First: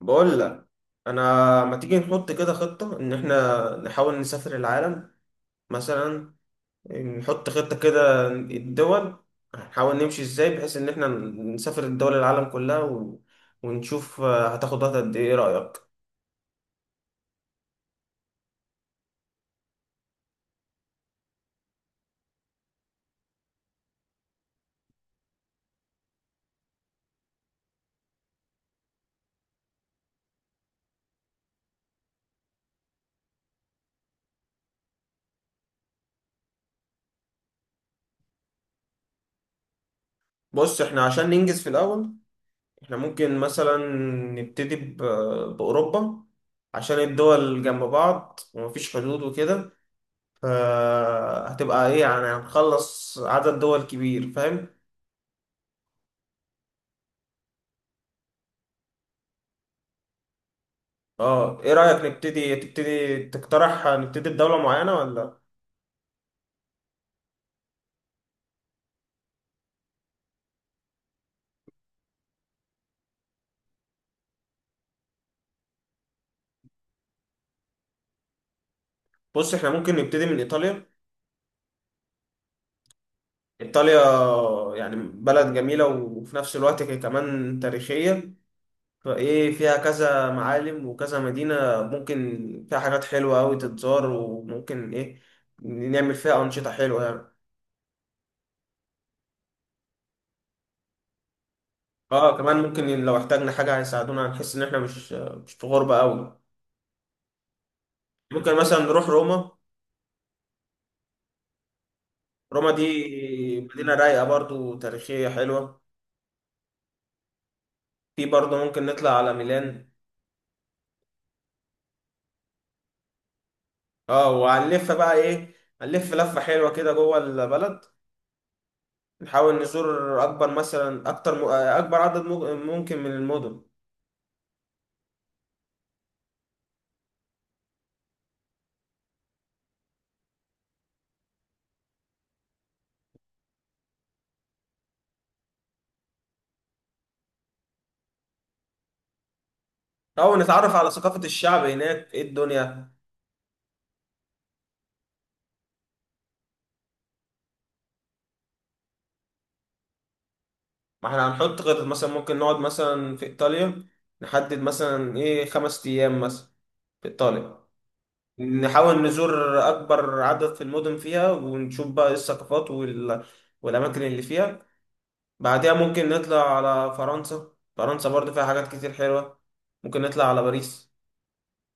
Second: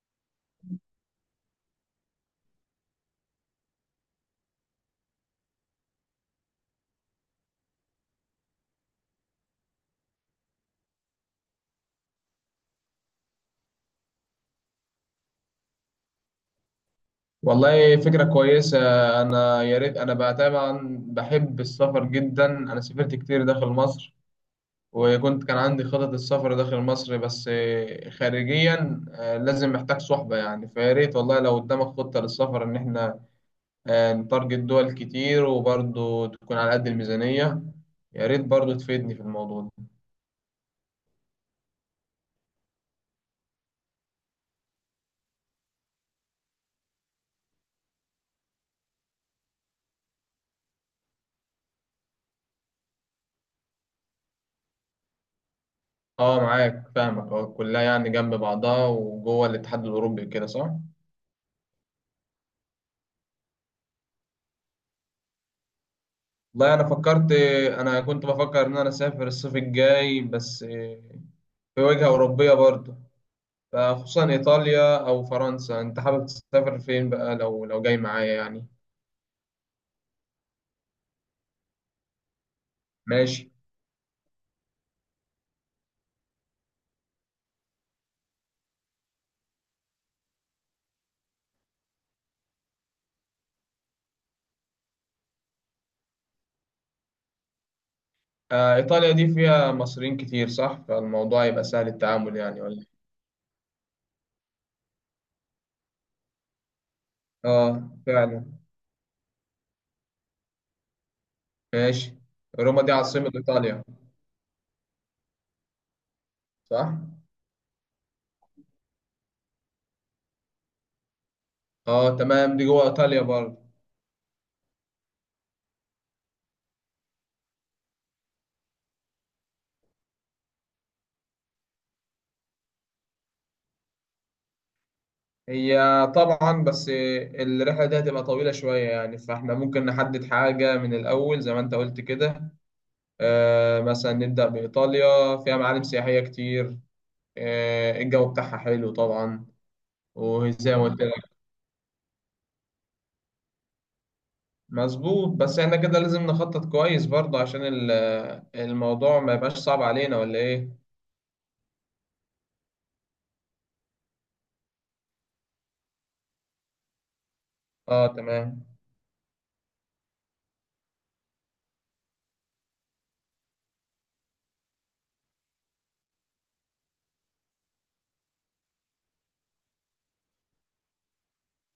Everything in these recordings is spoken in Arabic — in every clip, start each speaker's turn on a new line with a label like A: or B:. A: بقول لك، انا ما تيجي نحط كده خطة ان احنا نحاول نسافر العالم. مثلا نحط خطة كده الدول، هنحاول نمشي ازاي بحيث ان احنا نسافر الدول العالم كلها و... ونشوف هتاخد وقت قد ايه. إيه رأيك؟
B: والله فكرة كويسة. أنا يا ريت، أنا بقى طبعا بحب السفر جدا، أنا سافرت كتير داخل مصر، وكنت كان عندي خطط السفر داخل مصر، بس خارجيا، لازم محتاج صحبة، يعني فيا ريت والله لو قدامك خطة للسفر إن إحنا نتارجت دول كتير، وبرضه تكون على قد الميزانية. يا ريت برضه تفيدني في الموضوع ده.
A: بص احنا عشان ننجز في الاول، احنا ممكن مثلا نبتدي ب... بأوروبا، عشان الدول جنب بعض ومفيش حدود وكده. فهتبقى ايه يعني، هنخلص عدد دول كبير، فاهم؟
B: أه معاك، فاهمك. أه كلها يعني جنب بعضها وجوه الاتحاد الأوروبي، كده صح؟
A: اه. ايه رأيك نبتدي، تبتدي تقترح نبتدي بدولة معينة ولا؟
B: والله انا فكرت، انا كنت بفكر ان انا اسافر الصيف الجاي، بس في وجهة اوروبية برضه، فخصوصا ايطاليا او فرنسا. انت حابب تسافر فين بقى لو جاي معايا يعني؟
A: بص احنا ممكن نبتدي من ايطاليا.
B: ماشي.
A: ايطاليا يعني بلد جميلة وفي نفس الوقت هي كمان تاريخية، فايه فيها كذا معالم وكذا مدينة، ممكن فيها حاجات حلوة أوي تتزار، وممكن ايه نعمل فيها أنشطة حلوة يعني.
B: ايطاليا دي فيها مصريين كتير صح؟ فالموضوع يبقى سهل
A: اه
B: التعامل
A: كمان
B: يعني، ولا؟
A: ممكن لو احتاجنا حاجة هيساعدونا، هنحس ان احنا مش في غربة أوي.
B: اه فعلا.
A: ممكن مثلا نروح روما.
B: ماشي.
A: روما
B: روما
A: دي
B: دي عاصمة ايطاليا،
A: مدينة رايقة، برضو تاريخية حلوة.
B: صح؟
A: في برضه ممكن نطلع على ميلان.
B: اه تمام، دي جوه ايطاليا برضه.
A: اه وهنلف بقى ايه، هنلف لفة حلوة كده جوه البلد. نحاول نزور اكبر مثلا، اكتر اكبر عدد ممكن من المدن،
B: هي طبعا، بس الرحلة دي هتبقى طويلة شوية يعني، فاحنا ممكن نحدد حاجة من الأول زي ما أنت قلت كده. مثلا نبدأ بإيطاليا، فيها معالم سياحية كتير، الجو بتاعها حلو طبعا،
A: او نتعرف
B: وزي ما
A: على
B: قلت لك.
A: ثقافة الشعب هناك، ايه الدنيا.
B: مظبوط، بس احنا كده لازم نخطط كويس برضه، عشان الموضوع ما يبقاش صعب علينا، ولا إيه؟
A: ما احنا هنحط خطط، مثلا ممكن نقعد مثلا في ايطاليا، نحدد مثلا ايه خمس ايام مثلا في ايطاليا،
B: اه تمام.
A: نحاول نزور اكبر عدد في المدن فيها، ونشوف بقى إيه الثقافات والاماكن اللي فيها. بعدها ممكن نطلع على فرنسا. فرنسا برضه فيها حاجات كتير حلوة، ممكن نطلع على باريس.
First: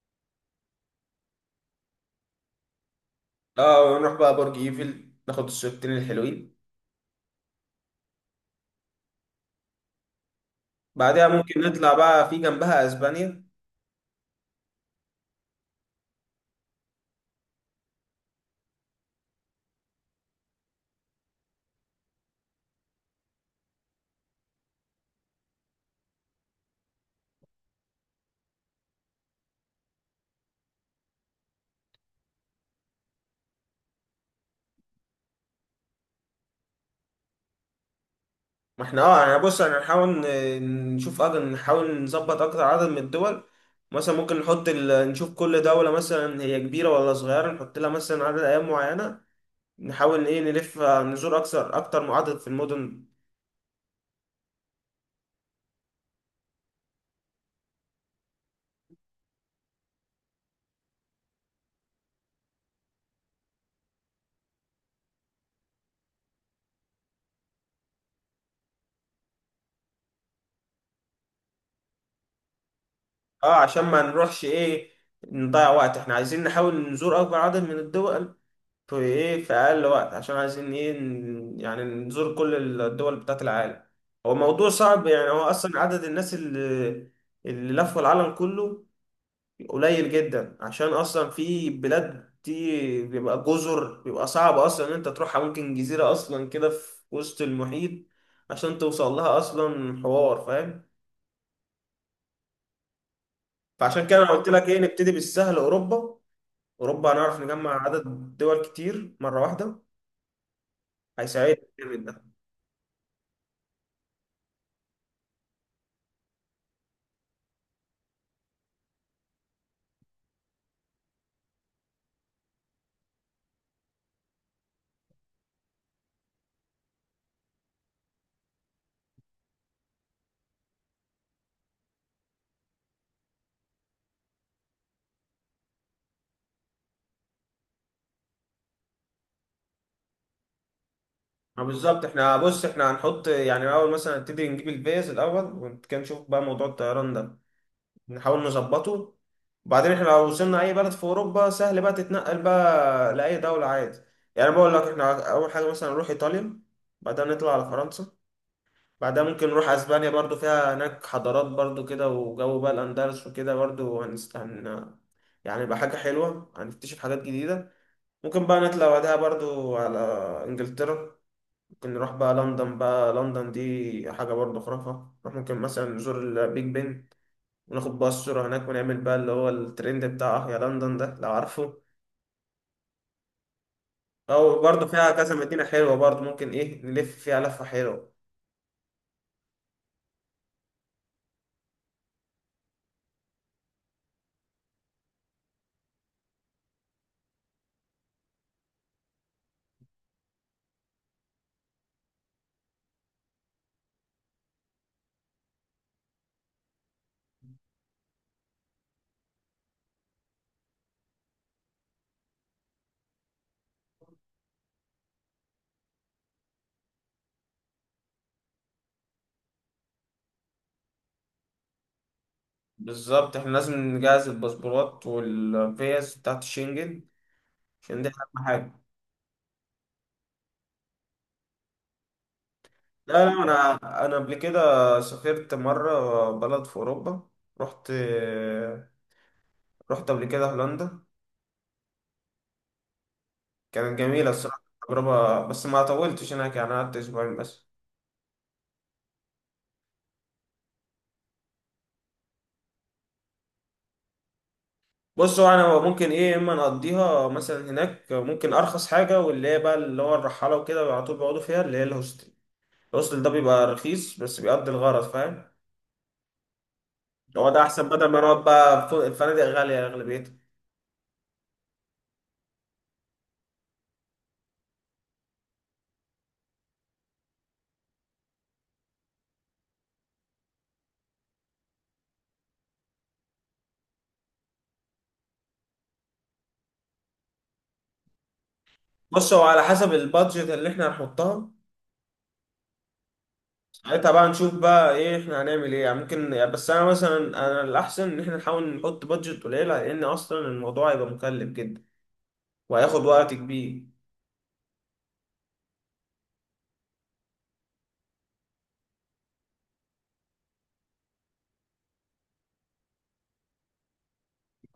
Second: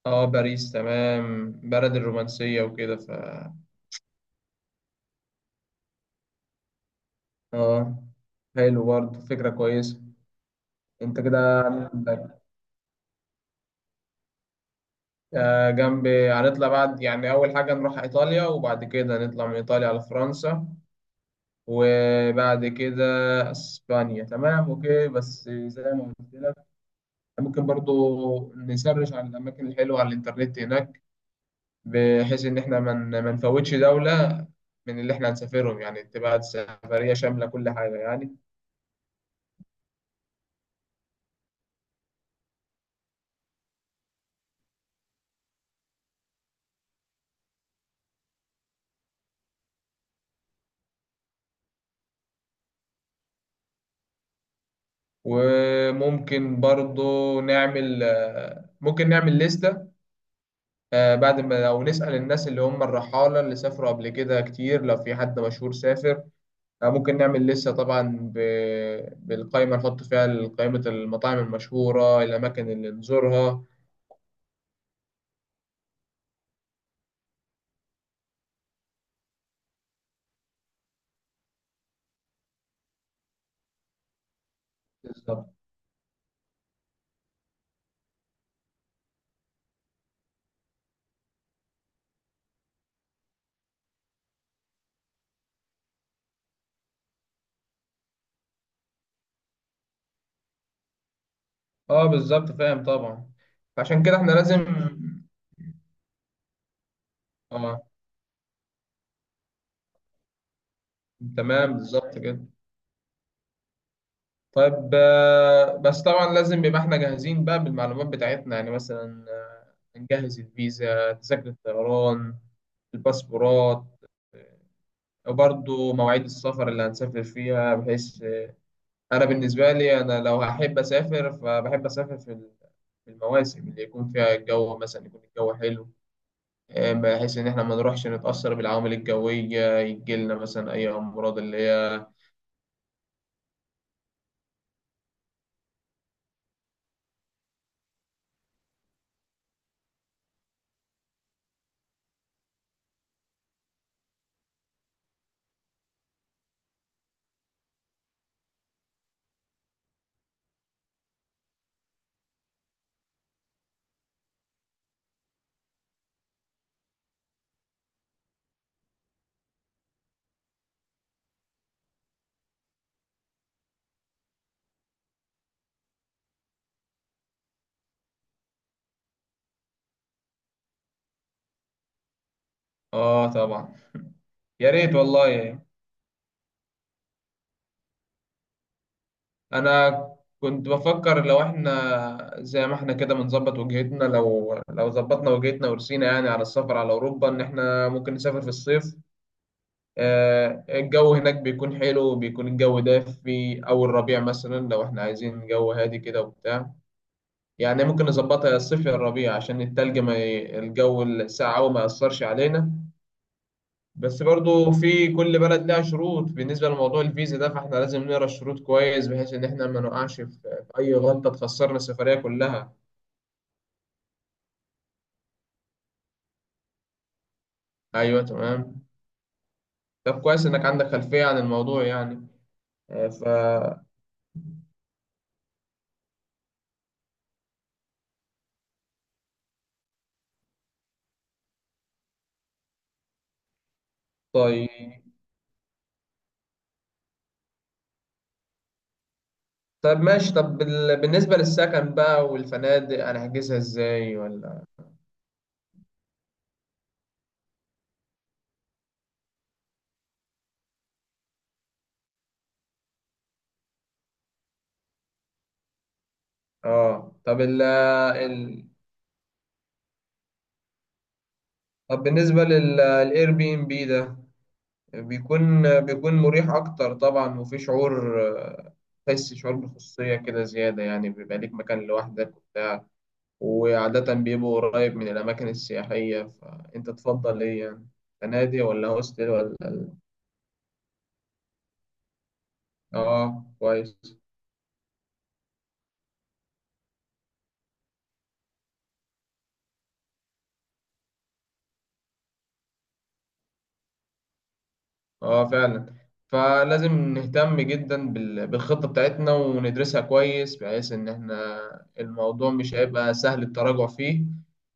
B: اه باريس تمام، بلد الرومانسية وكده ف...
A: اه ونروح بقى برج ايفل، ناخد الصورتين الحلوين.
B: اه حلو، برضه فكرة كويسة. انت
A: بعدها ممكن
B: كده
A: نطلع بقى في جنبها اسبانيا.
B: جنب، هنطلع بعد، يعني أول حاجة نروح إيطاليا، وبعد كده نطلع من إيطاليا على فرنسا، وبعد كده أسبانيا. تمام أوكي. بس زي ما قلت لك، ممكن برضو نسرش على الأماكن الحلوة على الإنترنت هناك، بحيث إن إحنا ما نفوتش دولة من اللي إحنا هنسافرهم، يعني تبقى سفرية شاملة كل حاجة يعني.
A: ما احنا اه يعني، بص احنا هنحاول نشوف نحاول نظبط اكتر عدد من الدول. مثلا ممكن نحط نشوف كل دولة مثلا هي كبيرة ولا صغيرة، نحط لها مثلا عدد ايام معينة، نحاول ايه نلف نزور اكثر، اكتر من عدد في المدن.
B: وممكن برضو نعمل، ممكن نعمل لستة، بعد ما، لو نسأل الناس اللي هم الرحالة اللي سافروا قبل كده كتير، لو في حد مشهور سافر، ممكن نعمل لسه طبعا ب... بالقائمة، نحط فيها قائمة المطاعم المشهورة، الأماكن اللي
A: اه
B: نزورها.
A: عشان ما نروحش ايه نضيع وقت، احنا عايزين نحاول نزور اكبر عدد من الدول في ايه، في اقل وقت، عشان عايزين ايه، يعني نزور كل الدول بتاعت العالم. هو موضوع صعب، يعني هو
B: بالظبط.
A: اصلا عدد الناس اللي لفوا العالم كله قليل جدا، عشان اصلا في بلاد دي بيبقى جزر، بيبقى صعب اصلا ان انت تروحها، ممكن جزيرة اصلا كده في وسط المحيط عشان توصل لها اصلا، حوار، فاهم.
B: اه بالظبط، فاهم طبعا. عشان
A: فعشان
B: كده
A: كده انا
B: احنا
A: قلت لك
B: لازم.
A: ايه، نبتدي بالسهل، اوروبا. اوروبا هنعرف نجمع
B: اه
A: عدد دول كتير مره واحده، هيساعدنا
B: تمام،
A: جامد
B: بالظبط
A: ده.
B: كده. طيب، بس طبعا لازم يبقى احنا جاهزين بقى بالمعلومات بتاعتنا، يعني مثلا نجهز الفيزا، تذاكر الطيران، الباسبورات، وبرضه مواعيد السفر اللي هنسافر فيها. بحيث أنا بالنسبة لي، أنا لو هحب أسافر فبحب أسافر في في المواسم اللي يكون فيها الجو، مثلا يكون الجو حلو، بحيث إن إحنا ما نروحش نتأثر بالعوامل الجوية، يجيلنا مثلا أي أمراض اللي
A: ما بالظبط،
B: هي...
A: احنا بص احنا هنحط يعني الاول، مثلا نبتدي نجيب الفيز الاول، وكان نشوف بقى موضوع الطيران ده، نحاول نظبطه. وبعدين احنا لو وصلنا اي بلد في اوروبا، سهل بقى تتنقل بقى لاي دوله عادي. يعني بقول لك احنا اول حاجه مثلا نروح ايطاليا، بعدها نطلع على فرنسا، بعدها ممكن نروح اسبانيا برضو، فيها هناك حضارات برضو كده وجو بقى الاندلس وكده، برضو يعني يبقى حاجه حلوه، هنكتشف حاجات جديده. ممكن بقى نطلع بعدها برضو على إنجلترا، ممكن نروح بقى لندن. بقى لندن دي حاجة برضو خرافة، نروح ممكن مثلا نزور البيج بن، وناخد بقى الصورة هناك، ونعمل بقى اللي هو الترند بتاع أه يا لندن ده لو عارفه.
B: آه طبعا.
A: أو
B: يا
A: برضو
B: ريت
A: فيها كذا
B: والله.
A: مدينة حلوة برضو، ممكن إيه نلف فيها لفة حلوة.
B: أنا كنت بفكر لو إحنا زي ما إحنا كده بنظبط وجهتنا، لو ظبطنا وجهتنا ورسينا يعني على السفر على أوروبا، إن إحنا ممكن نسافر في الصيف، الجو هناك بيكون حلو، بيكون الجو دافي، أول ربيع مثلا لو إحنا عايزين جو هادي كده وبتاع. يعني ممكن نظبطها يا الصيف يا الربيع، عشان التلج ما ي... الجو الساقع أوي ما يأثرش علينا. بس برضو في كل بلد لها شروط بالنسبة لموضوع الفيزا ده، فإحنا لازم نقرا الشروط كويس، بحيث إن إحنا ما نقعش في أي غلطة تخسرنا السفرية كلها.
A: بالظبط احنا لازم نجهز الباسبورات والفيز بتاعت الشنجن، عشان دي
B: أيوه
A: أهم حاجة.
B: تمام. طب كويس إنك عندك خلفية عن الموضوع يعني، آه، ف
A: لا أنا، أنا قبل كده سافرت مرة بلد في أوروبا. رحت رحت قبل كده هولندا، كانت جميلة الصراحة
B: طيب،
A: تجربة، بس ما طولتش هناك يعني، قعدت أسبوعين بس.
B: طب ماشي، طب بالنسبة للسكن بقى والفنادق، أنا هحجزها إزاي ولا؟
A: بص هو أنا ممكن إيه، إما نقضيها مثلا هناك، ممكن أرخص حاجة واللي هي بقى اللي هو الرحالة وكده على طول بيقعدوا فيها، اللي هي الهوستل. الهوستل ده بيبقى رخيص بس بيقضي الغرض، فاهم.
B: آه، طب
A: هو ده
B: ال
A: أحسن بدل ما نقعد
B: ال
A: بقى في الفنادق غالية أغلبيتها.
B: طب بالنسبة للإير بي إم بي ده، بيكون مريح أكتر طبعا، وفي شعور، تحس شعور بالخصوصية كده زيادة يعني، بيبقى ليك مكان لوحدك وبتاع، وعادة بيبقى قريب من الأماكن السياحية. فأنت تفضل إيه يعني، فنادق ولا هوستل
A: بص هو
B: ولا؟
A: على حسب البادجت اللي إحنا هنحطها،
B: آه
A: ساعتها
B: كويس.
A: بقى نشوف بقى إيه إحنا هنعمل إيه يعني. ممكن بس أنا مثلا، أنا الأحسن إن إحنا نحاول نحط بادجت قليلة، لأن أصلا الموضوع هيبقى مكلف جدا، وهياخد وقت كبير.
B: اه فعلا. فلازم نهتم جدا بالخطة بتاعتنا وندرسها كويس، بحيث ان احنا الموضوع مش هيبقى سهل التراجع فيه،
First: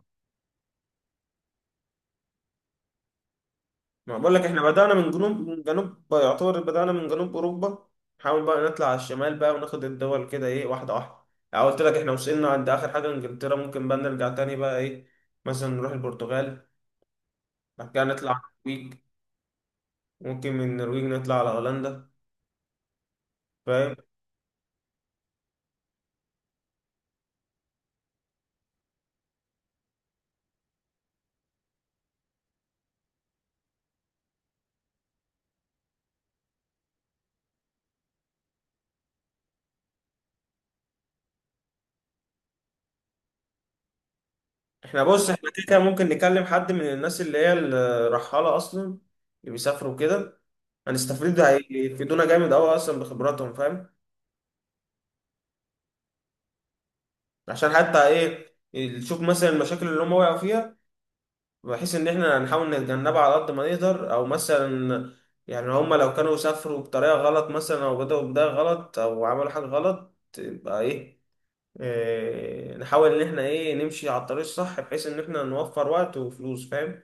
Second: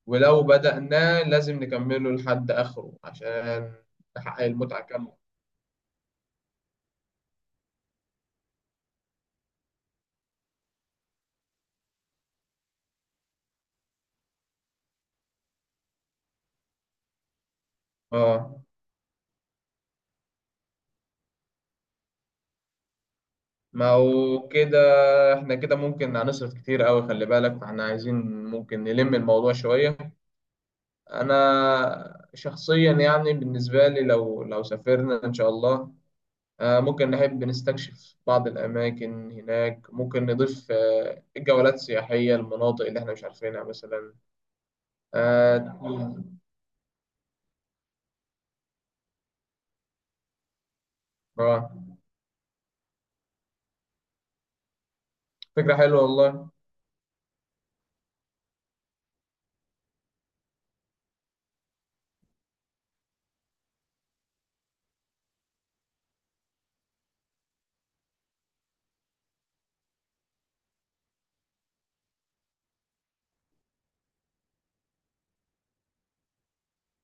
B: ولو بدأناه لازم نكمله لحد آخره عشان
A: ما بقول لك
B: نحقق
A: احنا
B: المتعة
A: بدأنا من
B: كاملة.
A: جنوب، من جنوب يعتبر بدأنا من جنوب أوروبا، نحاول بقى نطلع على الشمال بقى، وناخد الدول كده ايه واحدة واحدة. يعني قلت لك احنا وصلنا عند آخر حاجة إنجلترا، ممكن بقى نرجع تاني بقى ايه، مثلا نروح البرتغال، بعد كده نطلع على
B: اه
A: النرويج، ممكن من النرويج نطلع على هولندا،
B: ما
A: فاهم.
B: هو كده، احنا كده ممكن هنصرف كتير قوي، خلي بالك فاحنا عايزين ممكن نلم الموضوع شوية. انا شخصيا يعني بالنسبة لي، لو سافرنا ان شاء الله، ممكن نحب نستكشف بعض الأماكن هناك، ممكن نضيف جولات سياحية، المناطق اللي احنا مش عارفينها مثلا.
A: احنا بص احنا كده كده
B: آه،
A: ممكن نكلم حد من الناس اللي هي الرحالة أصلا، اللي بيسافروا كده، هنستفيد،
B: آه،
A: هيفيدونا جامد أوي أصلا بخبراتهم، فاهم.
B: فكرة حلوة والله.
A: عشان حتى ايه نشوف مثلا المشاكل اللي هم وقعوا فيها، بحيث ان احنا نحاول نتجنبها على قد ما نقدر. او مثلا يعني هما لو كانوا سافروا بطريقة غلط مثلا، او بدأوا بداية غلط، او عملوا حاجة غلط، يبقى ايه، إيه نحاول ان احنا ايه نمشي على الطريق الصح، بحيث ان احنا نوفر وقت وفلوس، فاهم.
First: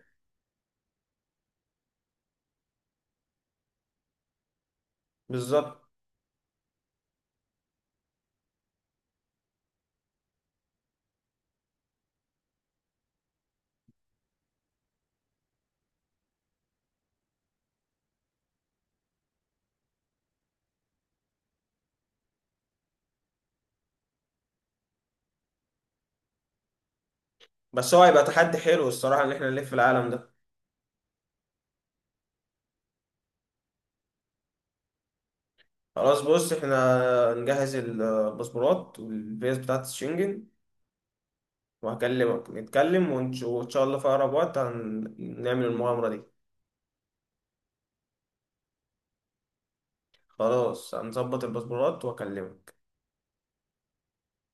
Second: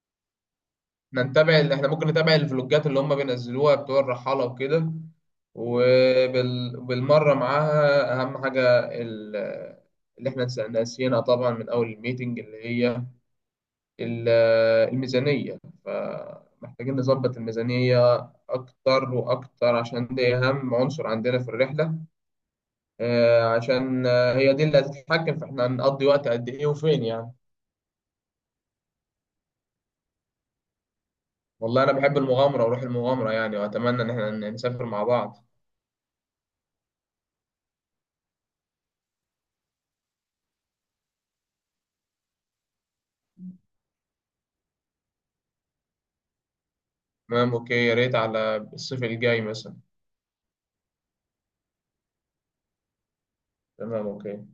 B: نتابع احنا ممكن نتابع الفلوجات اللي هم بينزلوها بتوع الرحالة وكده.
A: بالظبط.
B: وبالمرة معاها أهم حاجة ال- اللي احنا ناسيينها طبعا من أول الميتنج، اللي هي ال- الميزانية. فمحتاجين نظبط الميزانية أكتر وأكتر، عشان دي أهم عنصر عندنا في الرحلة، عشان هي دي اللي هتتحكم في إحنا هنقضي وقت قد إيه وفين يعني.
A: بس هو هيبقى تحدي حلو الصراحة ان احنا نلف العالم ده.
B: والله أنا بحب المغامرة وروح المغامرة يعني، وأتمنى إن إحنا نسافر مع بعض.
A: خلاص بص احنا نجهز الباسبورات والفيز بتاعت الشنجن، وهكلمك نتكلم وان شاء الله في اقرب وقت هنعمل المغامرة دي.
B: تمام أوكي، يا ريت على الصيف الجاي مثلا.
A: خلاص هنظبط الباسبورات واكلمك.
B: تمام أوكي.